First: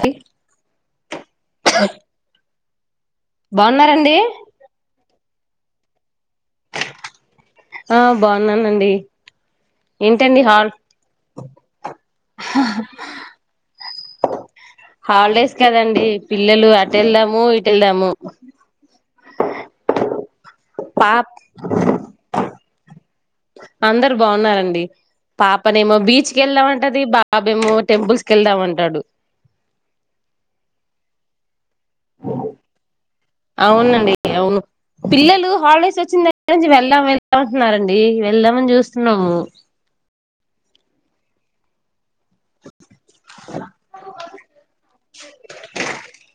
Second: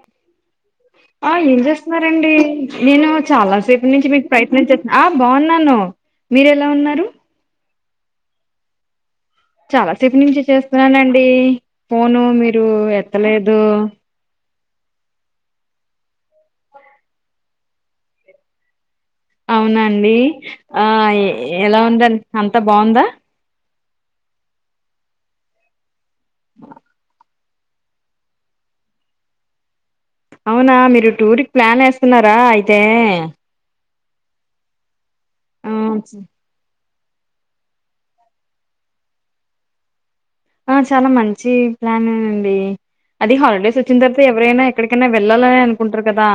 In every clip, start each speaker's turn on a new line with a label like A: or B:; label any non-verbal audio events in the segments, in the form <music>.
A: D
B: ఆ ఏం చేస్తున్నారండి నేను చాలా సేపు నుంచి
A: బాగున్నారండి
B: మీకు ప్రయత్నం చేస్త ఆ బాగున్నాను మీర ఎలా ఉన్నారు
A: ఆ బాగున్నానండి
B: చాలాసేపు నుంచి
A: ఏంటండి హాల్
B: చేస్తున్నానండీ ఫోను మీరు ఎత్తలేదు
A: హాలిడేస్ కదండి పిల్లలు అటెల్దాము ఈటెల్దాము
B: అవునండి ఆ ఎలా ఉందండి అంత బాగుందా
A: అందరు బాగున్నారండి పాపనేమొ బీచ్ బీచ్ కెల్దామంటది బ బాబేమో టెంపుల్స్ కెళ్దామంటాడు
B: అవునా మీరు టూరిక్ ప్లాన్ ఏస్తున్నారా అయితే
A: కే అవును పిల్లలు హాలడేస్ వచ్చిందగ్గర నుండీ వెల్ పవెళ్దామంటున్నారండీ వెళ్దామని చూస్తున్నాము
B: ఆ చాలా మంచీ ప్లానే న అండీ అది హాలిడేస్ వచ్చిన తర్వాత ఎవరైన ఎక్కడికైన వెళ్ళాలనే అనుకుంటరు కదా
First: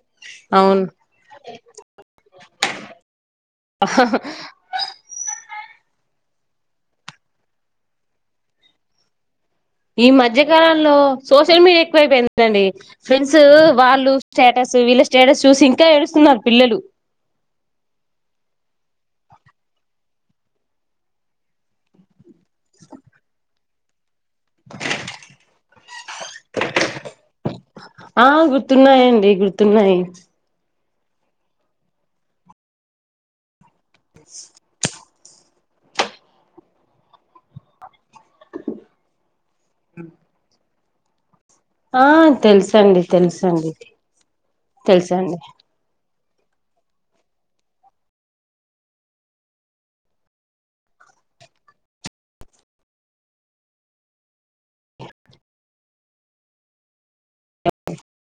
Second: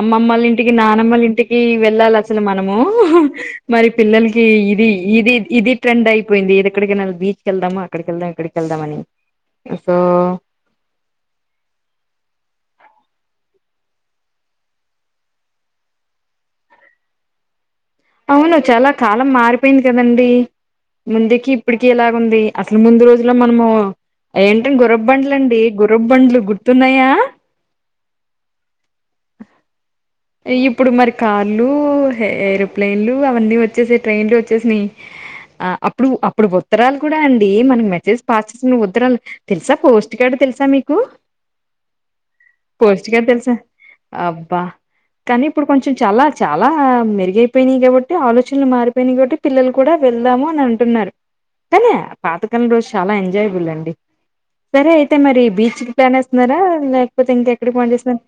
B: అమ్మమ్మల ఇంటికి
A: అవును
B: నానమ్మల ఇంటికీ వెళ్ళాలి అసలు మనమూ ఉహు మరి పిల్లలకీ ఇది ఇది ఇది ట్రెండ్ అయిపోయింది ఎక్కడికైనా బీచ్కెల్దామా అక్కడికెల్దాం ఎక్కడికెళ్దామని
A: ఈ మధ్యకాలంలో సోషల్ మీడియా ఎక్కువైపోయిందండీ ఫ్రెండ్స్ ఊ వాళ్ళు స్టేటస్ వీళ్ళ స్టేటస్ చూసి ఇంకా ఏడుస్తున్నారు పిల్లలు
B: అవును చాల కాలం మారిపోయింది కదండీ ముందుకి ఇప్పటికి ఎలాగుంది అసలు ముందు రోజుల్లో మనమూ ఏంటి గురబ్బండ్ల అండి గురబ్బండ్లు గుర్తున్నాయా
A: ఆ గుర్తున్నాయండి గుర్తున్నాయి
B: ఇప్పుడు మరి కార్లూ హె ఎరోప్లేన్లూ అవన్నీ వచ్చ వచ్చేసీనయి ట్రైన్లూ వచ్చేసీనయి అ అప్పుడు అప్పుడు ఉత్తరాలు కూడా అండీ మనం దిస్ పాస్ట్ లో ఉండే ఉత్తరాలు తెలుస పోస్ట్ కార్డ్ తెలుసా మీకు కు
A: ఆ తెలుసండి తెలుసండి
B: అబ్బా
A: తెలుసా అండి
B: కానీ ఇప్పుడు కొంచెం చాలా చాలా మెరుగైపోయినయి కాబట్టి ఆలోచనలు మారిపోయినయి. కాబట్టి పిల్లలు కూడా వెళ్దాము అని అంటున్నారు. కానీ పాతకాలం రోజు చాలా ఎంజాయబుల్ అండి. సరే అయితే మరి బీచ్ కి ప్లాన్ వేస్తున్నరా, లేకపోతె ఇంకెక్కడికి ప్లాన్ చేస్తున్నారు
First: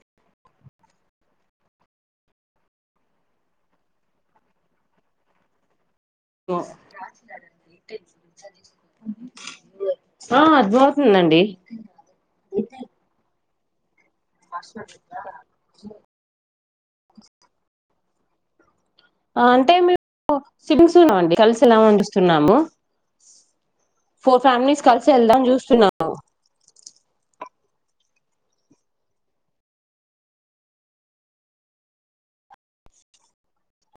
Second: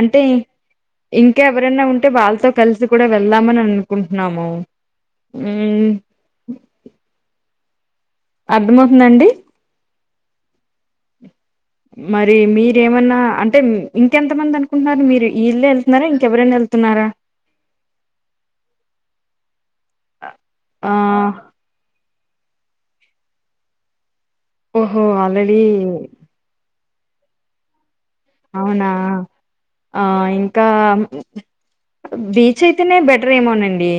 B: అంటే, ఇంకా ఎవరైన ఉంటె వాళ్ళతో కలిసి కూడా, వెళ్దామని అనుకుంటున్నాము ఊ అర్థమవుతుందా అండి
A: ఆ అర్థమవుతుందండి
B: మరి మీరేమన్నా అంటే హ్మ్ ఇంకెంత మంది అనుకుంటున్నారు. మీరు ఈ ఇల్లు వెళ్తున్నార ఇంకెవరైనా వెళ్తున్నార. తున్నార
A: అంటే మేము
B: ఆ
A: సిమ్స్ ఉన్నామండి కలిసి ఎలా వండుస్తున్నాము ఫోర్ ఫ్యామిలీస్
B: ఓహో!
A: కలిసి వెళ్దామని
B: ఆల్రెడీ
A: చూస్తున్నాను.
B: అవునా ఆ ఇంకా బీచ్ అయితేనే బెటర్ ఏమోనండి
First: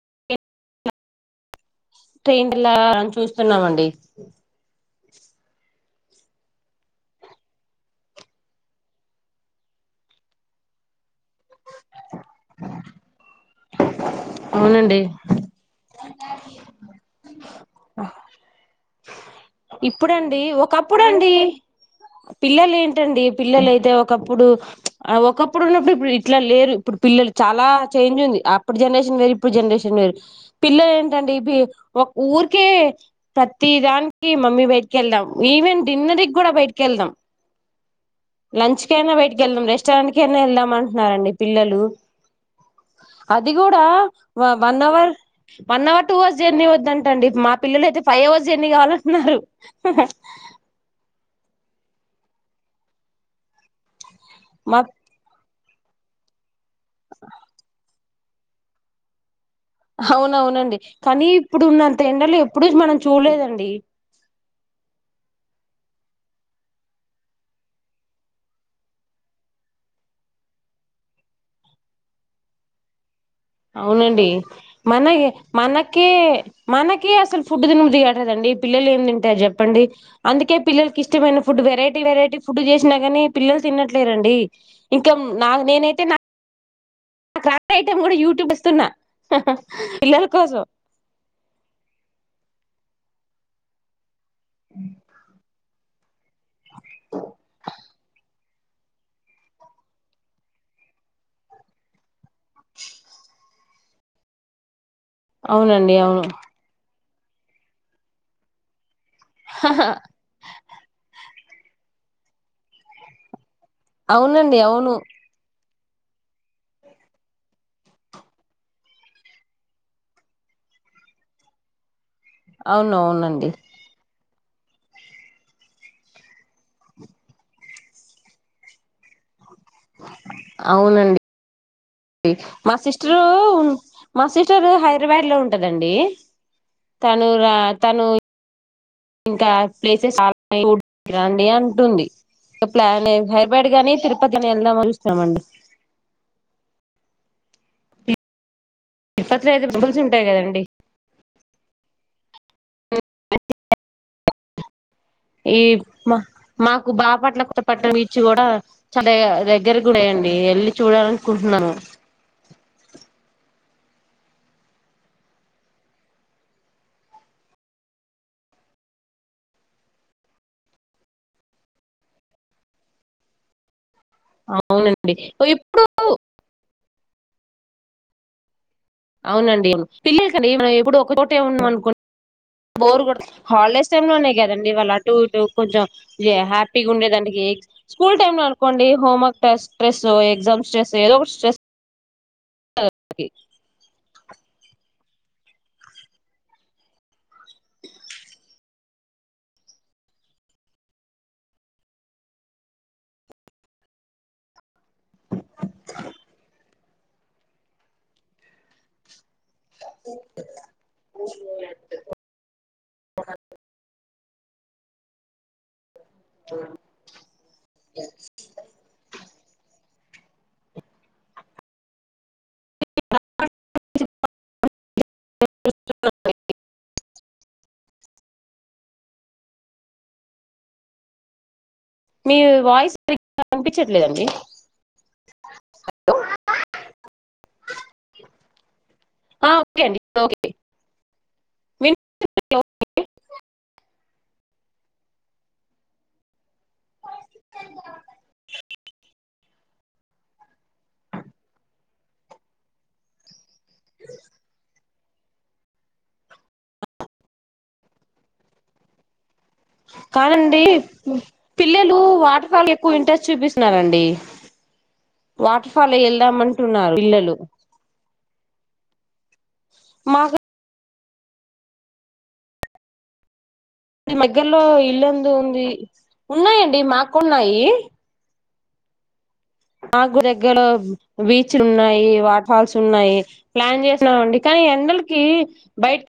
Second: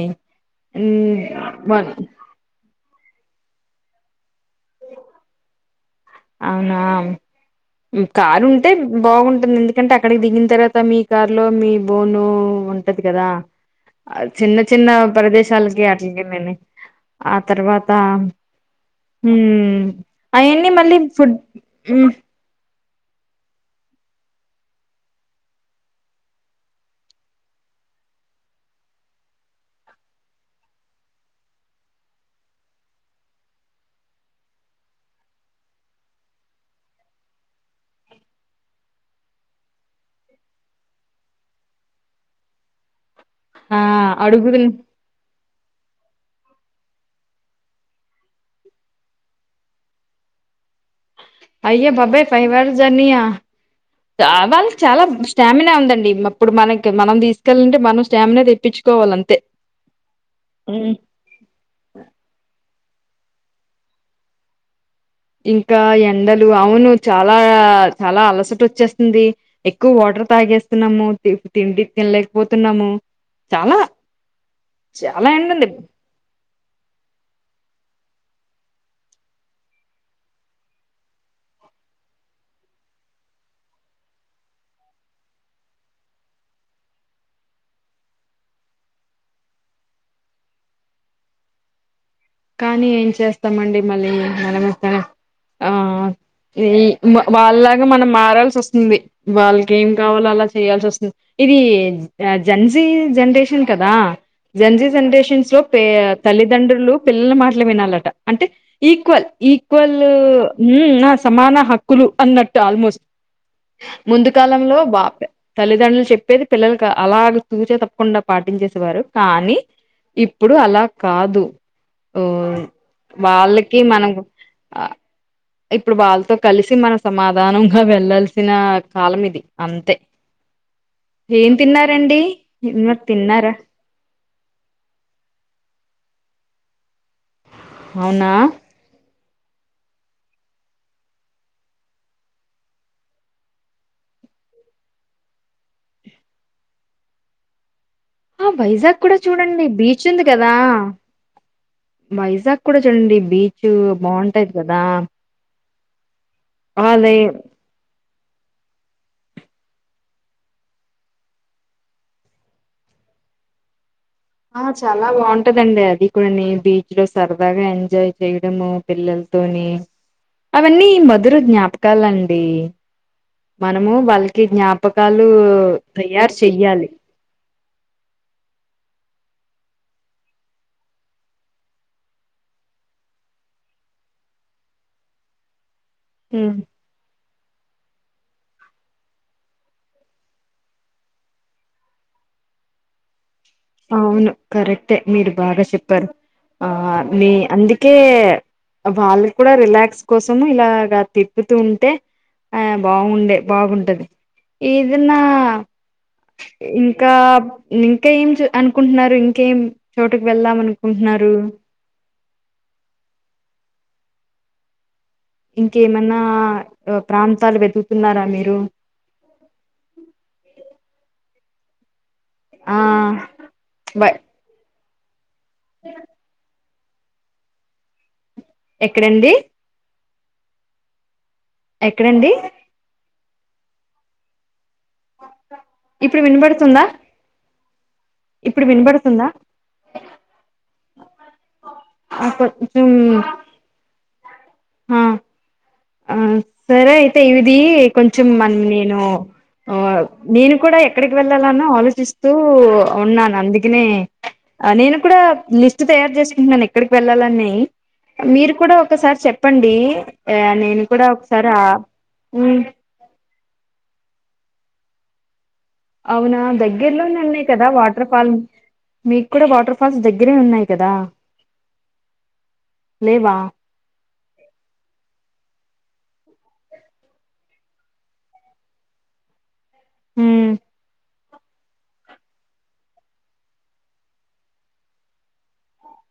B: ఊ వన్
A: ట్రైండ్లా అని చూస్తున్నామండి
B: అవునా కారు ఉంటే బాగుంటుంది. ఎందుకంటే అక్కడికి దిగిన తర్వాత, మీ కారు లో మీ బోను ఉంటది కదా. చిన్న చిన్న
A: అవునండి
B: ప్రదేశాలకి అ ఆ తర్వాత హ్మ్
A: ఇప్పుడు అండి
B: అయన్నీ మళ్ళీ
A: ఒకప్పుడు
B: ఫుడ్
A: డి
B: హ్మ్
A: పిల్లలు ఏం ఏంటండి పిల్లలయితే, ఒకప్పుడు ఒకప్పుడు ఉన్నప్పుడు ఇప్పుడు ఇట్లా లేరు. ఇప్పుడు పిల్లలు చాలా చేంజ్ ఉంది. అప్పుడు జనరేషన్ వేరు, ఇప్పుడు జనరేషన్ వేరు పిల్లలు ఏంటండి ఇ ఒక ఊరికే ప్రతి దానికి మమ్మీ బయటికి వెళ్దాం. ఈవెన్ డిన్నర్ కి కూడా బయటకి వెళ్దాం. లంచ్ కయినా బయటిక వెళ్దాం. రెస్టారెంట్ క అయినా వెళ్దాం అంటున్నారండి పిల్లలు. అది
B: ఆ
A: కూడా
B: అడుగుతున్
A: one hour one hour two hours journey వద్దంటండి. మా పిల్లలైతే ఫైవ్ అవర్స్ జర్నీ కావాలి అం న్నారు
B: అయ్య బాబ్బా ఫైవ్ అవర్స్ జర్నియా ఆ వాళ్ళు
A: మా
B: చాలా స్టామినా ఉందండి ఇప్పుడు మనకి మనం తీసుకెల్ అంటే మనుస్ స్టామిన తెప్పించుకోవాలి అంతే
A: హవునవునండి కానీ ఇప్పుడున్నంత ఎండలు ఎప్పుడు మనం చూడలేదండి
B: ఇంకా ఎండలు అవును చాలా చాలా అలసట వచ్చేస్తుంది. ఎక్కువ వాటర్ తాగేస్తున్నాము తిండి తినలేకపోతున్నాము. చాలా
A: అవునండి మన
B: చాలా ఎండ ఉంది
A: మనకే మనకే అసలు ఫుడ్ తినబుద్ధి దండి పిల్లలేం తింటారు చెప్పండి. అందుకే పిల్లలకి ఇష్టమైన ఫుడ్ వెరైటీ వెరైటీ ఫుడ్ చేసినా కాని పిల్లలు తినట్లేరండి ఇంకా నా నేనైతే నా <unintelligible> ఐటెమ్ కూడా యూట్యూబ్ ఇస్తున్నా పిల్లల కోసం
B: కానీ ఏం చేస్తామండి మళ్ళీ మన <unintelligible> ఆ ఈ వాళ్ళలాగా మనం మారాల్సొస్తుంది. వాళ్ళకేం కావాలో అలా చేయాల్సొస్తుంది ఇది జన్జీ జెనరేషన్ కదా జంజి జనరేషన్స్ లో పే
A: అవునండి అవును
B: తల్లిదండ్రులు పిల్లల మాటలే వినాలట అంటే ఈక్వల్ ఈక్వలూ ఉమ్ సమాన హక్కులు అన్నట్టు ఆల్మోస్ట్ ముందు
A: అవునండి
B: కాలంలో
A: అవును
B: బాపే తల్లిదండ్రులు చెప్పేది పిల్లలకి అలాగ తూచా తప్పకుండా పాటించేసేవారు. కానీ ఇప్పుడు అలా కాదు. ఓ
A: అవును అవునండి
B: వాళ్ళకి మనం ఆ ఇప్పుడు వాళ్ళతో కలిసి మన సమాధానంగా వెళ్ళాల్సిన కాలం ఇది అంతే
A: అవునండి
B: ఏం తిన్నార్
A: మా సిస్టరు మా సిస్టరు హైదరాబాద్ లో ఉంటదండి తను రా తను
B: అవునా
A: ఇంకా ప్లేసెస్ <unintelligible> అంటుంది ఇంక ప్లాన్ హైదరాబాద్ గాని తిరుపతైన వెళ్దామని చూస్తున్నమండి
B: ఆ బైజా కూడా
A: తిరుపతిలో
B: చూడండి
A: అయితే టెంపుల్స్
B: బీచ్ ఉంది
A: ఉంటాయి
B: కదా
A: కదండి
B: వైజాగ్ కూడా చూడండి బీచ్ బాగుంటాది కదా
A: ఏమ మాకు
B: అదే
A: బాపట్ల వచ్చి కూడా చాల దగ్గర కూడా వేయండి వెళ్ళి చూడాలనుకుంటున్నాను
B: ఆ చాలా బాగుంటదండి అది కూడా నీ బీచ్ లో సరదాగా ఎంజాయ్ చేయడము పిల్లలతోని అవన్నీ మధుర జ్ఞాపకాలండి మన ము వాళ్ళకి
A: అవునండి
B: జ్ఞాపకాలు
A: ఇప్పుడు
B: తయారు చెయ్యాలి
A: అవునండి పిల్లలకండి మనం ఎప్పుడు ఒక చోటే ఉన్నాం అనుకొ బోర్ హాలిడేస్ టై లోనే కదండి వాళ్ళు అటు ఇటు కొంచెం ఏ
B: ఉమ్
A: హ్యాపీగా ఉండేదాంటకి స్కూల్ టైమ్ లో అనుకోండి హోమర్క్ స్ట్రెస్ ఎగ్జామ్ స్ట్రెస్ ఏదో ఒకటి స్ట్రెస్ <inaudible>
B: అవును కరెక్టే మీరు బాగా చెప్పారు. ఆ మీ అందుకే వాళ్ళకూడా రిలాక్స్ కోసం ఇలాగా తిప్పుతూ ఉంటే ఆ బాగుండే బాగుంటది ఇదన్న ఇ ఇంకా ఇంకా ఏం చ్ అనుకుంటున్నారు ఇం ంకేం చోటకి వెళ్దాం అనుకుంటున్నారు
A: అ
B: ఇంక్ ఏమన్నా ప్రాంతాలు వెతుకుతున్నారా మీరు ఆ బయ్ ఎక్కడండి ఎక్కడండి
A: కనిపించట్లేదండి
B: ఇప్పుడు వినబడుతుందా ఇప్పుడు
A: ఆ ఓకే అండి ఓకే విన్
B: అ ఆ సరే అయితే ఇవది కొంచెం మన నేను ఆ నేను కూడా ఎక్కడికి వెళ్ళాలనో ఆలోచిస్తూ ఉన్నాను అందుక్ నే ఆ నేను లిస్ట్ తయారు చేసుకుంటున్నాను ఎక్కడికి వెళ్ళాలని మీరు కూడా ఒకసారి చె చెప్పండి ఏ
A: కాదండి పిల్లలు వాటర్ ఫాల్ ఎక్కువ ఇంట్రెస్ట్ చూపిస్త న్నారండి
B: అవునా దగ్గరలోనే ఉన్నాయి కదా వాటర్ ఫాల్ మీకు కూడా వాటర్ ఫాల్స్ దగ్గరే
A: మాకు
B: ఉన్నాయి కదా లేవా
A: దగ్గరలో ఇల్లందు ఉంది ఉన్నాయండి మాకున్నాయి మాకు
B: ఉమ్
A: దగ్గెర బీచ్లు ఉన్నాయి వాటర్ ఫాల్స్ ఉన్నాయి ప్లాన్ చేసినామ అండి కానీ ఎండలకి బయట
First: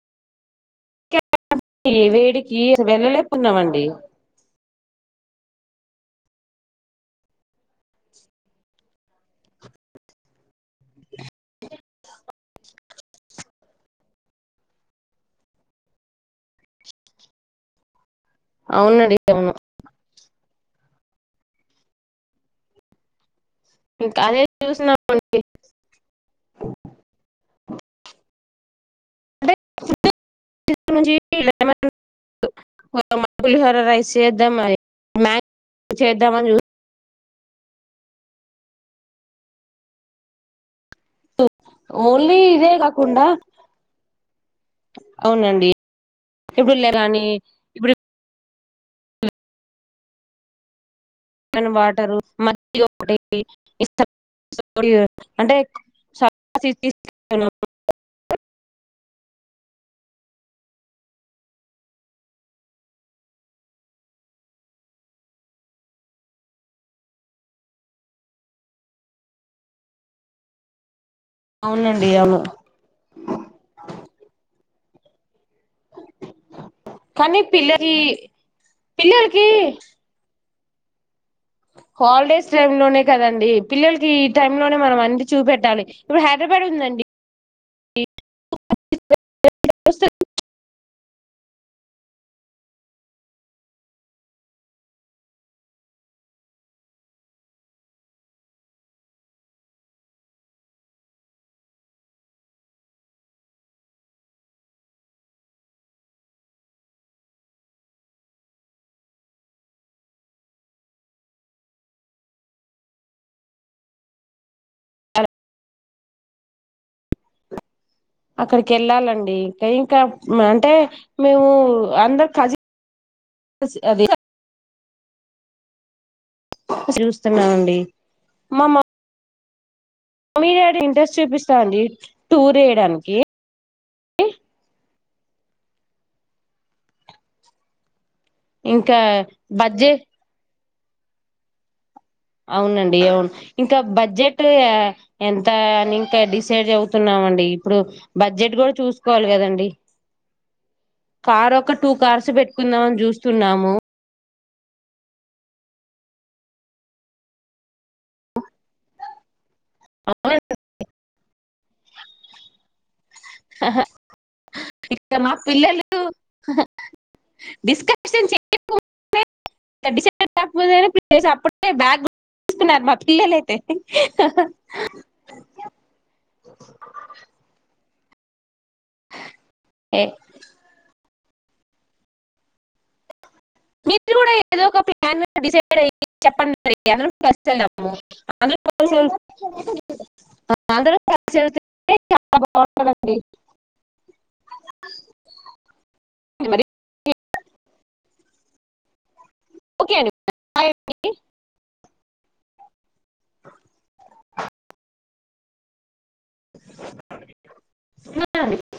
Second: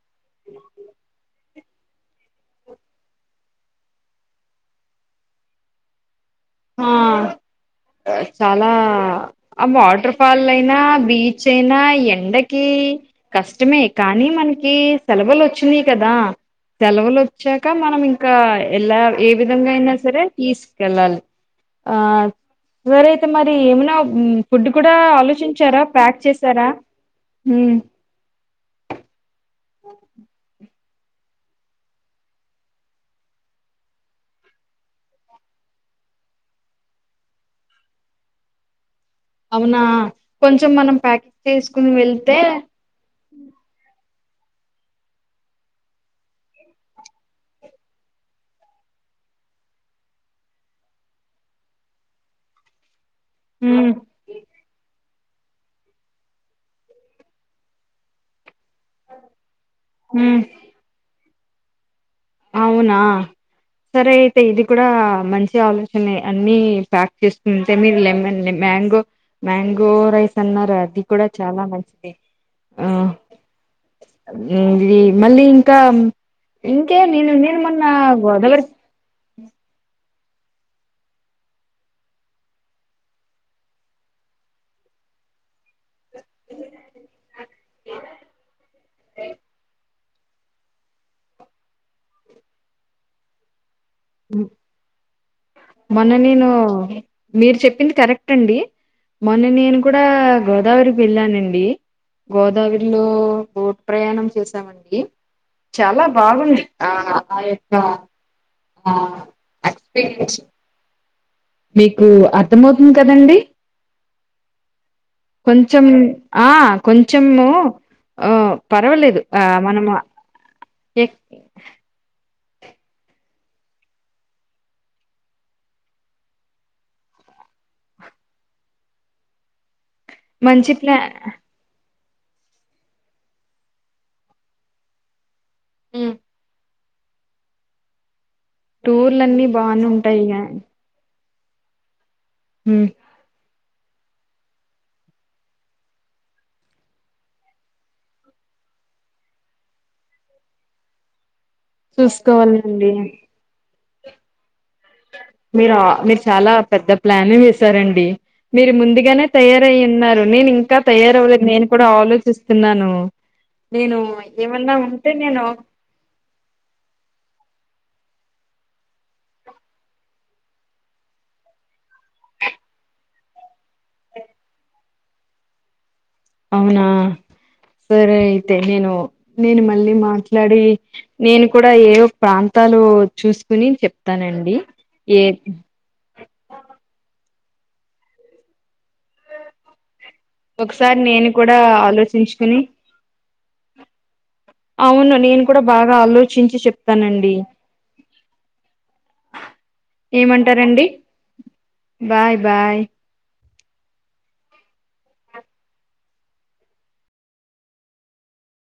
A: వేడికి వెళ్ళలేపు ఉన్నామండి
B: ఆ చాలా వాటర్ ఫాల్ అయినా బీచ్ అయినా ఎండకి కష్టమే కానీ మనకి సెలవులు వచ్చినాయి కదా సెలవులు వచ్చాక మనం ఇంకా ఎలా
A: అవునండి
B: ఏ
A: అవును
B: విధంగా అయినా సరే తీసుకెళ్ళాలి ఆ జరయితే మరి ఏమనా
A: ఇంకా అదే
B: ఫుడ్ కూడా
A: చూసినామంటే
B: ఆలోచించారా ప్యాక్ చేసారా
A: <inaudible> పులిహోర రైస్ చేద్దాం మ్యాప్ చేద్దామని చ
B: అవునా కొంచెం మనం ప్యాకెట్
A: ఓ
B: చేసుకుని
A: ఓన్లీ
B: వెళ్తే
A: ఇదే కాకుండా అవునండి ఇప్పుడు లే కానీ ఇప్పుడు మనం వాటరు మజ్జి <inaudible> ఇ
B: ఉమ్
A: <unintelligible> అంటే <unintelligible>
B: హుమ్ అవునా సరే అయితే ఇది కూడా మంచి ఆలోచనే, అన్ని ప్యాక్ చేసుకుంటే మీరు లెమన్ మ్యాంగో మ్యాంగో రైస్ అన్నారా అది కూడా చాలా మంచిది
A: అవునండి అవును
B: ఆ ఇది మళ్ళీ ఇంకా ఉ ఓకే నేను
A: కానీ
B: నేను మొన్న
A: పిల్లకి
B: గోదావరి
A: పిల్లలకి
B: ఉమ్
A: హాలిడేస్ టైమ్ లోనే కదండి పిల్లలకి ఈ టైమ్ లోనే మనం అన్ని చూపెట్టాలి ఇప్పుడు హైదరాబాద్ ఉందండి స
B: మొన్న నేను మీరు చెప్పింది కరెక్ట్ అండి మొన్న నేను కూడా గోదావరికి వెళ్ళానండి గోదావరిలో బోట్ ప్రయాణం చేసామండి చాలా బాగుంది ఆ యొక్క ఆ ఎక్స్పీరియన్స్ మీకు అర్థంమవుతుంది కదండి కొంచెం ఆ కొంచెము ఆ
A: అక్కడికి
B: పర్వాలేదు
A: వెళ్ళాలండి
B: ఆ
A: ఇంకా
B: మనము
A: ఇంకా అంటే
B: ఎక్
A: మేము అందరు కజన్ స్ అదే సినిమా చూస్తున్నామండి మ మా
B: మంచి
A: మీరెది
B: ప్లా
A: ఇంట్రెస్ట్ చూపిస్తా అండి టూర్ ఏయడానికి కి
B: ఉమ్
A: ఇంకా
B: టూర్లున్నీ బానే
A: బడ్జెట్
B: ఉంటాయిక
A: అవునండి అవును ఇంకా బడ్జెట్ ఎంత అని ఇంకా డిసైడ్ అవుతున్నామండి ఇప్పుడు బడ్జెట్ కూడా చూసుకోవాలి కదండి కార్ ఒక టూ కార్స్ పెట్టుకుందాం
B: చూసుకోవాలండి
A: అని చూస్తున్నాము
B: మీరు ఆ మీరు చాలా పెద్ద ప్లానే వేసారండి మీరు ముందుగానే తయారయ్యే ఉన్నారు
A: అవును
B: నేను ఇంకా తయారు లేదు నేను కూడా ఆలోచిస్తున్నాను నేను ఏమన్నా ఉంటే
A: ఇక మా
B: నేను
A: పిల్లలు డిస్కషన్ చేయక ముందే డెసిషన్ అప్పుడే బ్యాగ్ తీసుకున్నారు మా పిల్లలయితే ఆహా ఆహా <unintelligible>
B: అవునా సరే అయి అతే నేను నేను మళ్ళీ మాట్లాడి నేను కూడా ఏవో ప్రాంతాలు చూసు
A: మీరు చూడే ఏదో ఒక ప్లాన్ డిసైడ్ అయ్ చెప్పండి అందరం కస్ట్ ఏళ్దాము అందరం
B: ఒకసారి నేను
A: కలిసి
B: కూడా
A: వెళ్తే చాలా
B: ఆలోచించుకుని
A: బాగుంటుందండి మరి ఓకే అండి బాయ్
B: ఏమంటారండి
A: అండి
B: బాయ్ బాయ్
A: నాయ్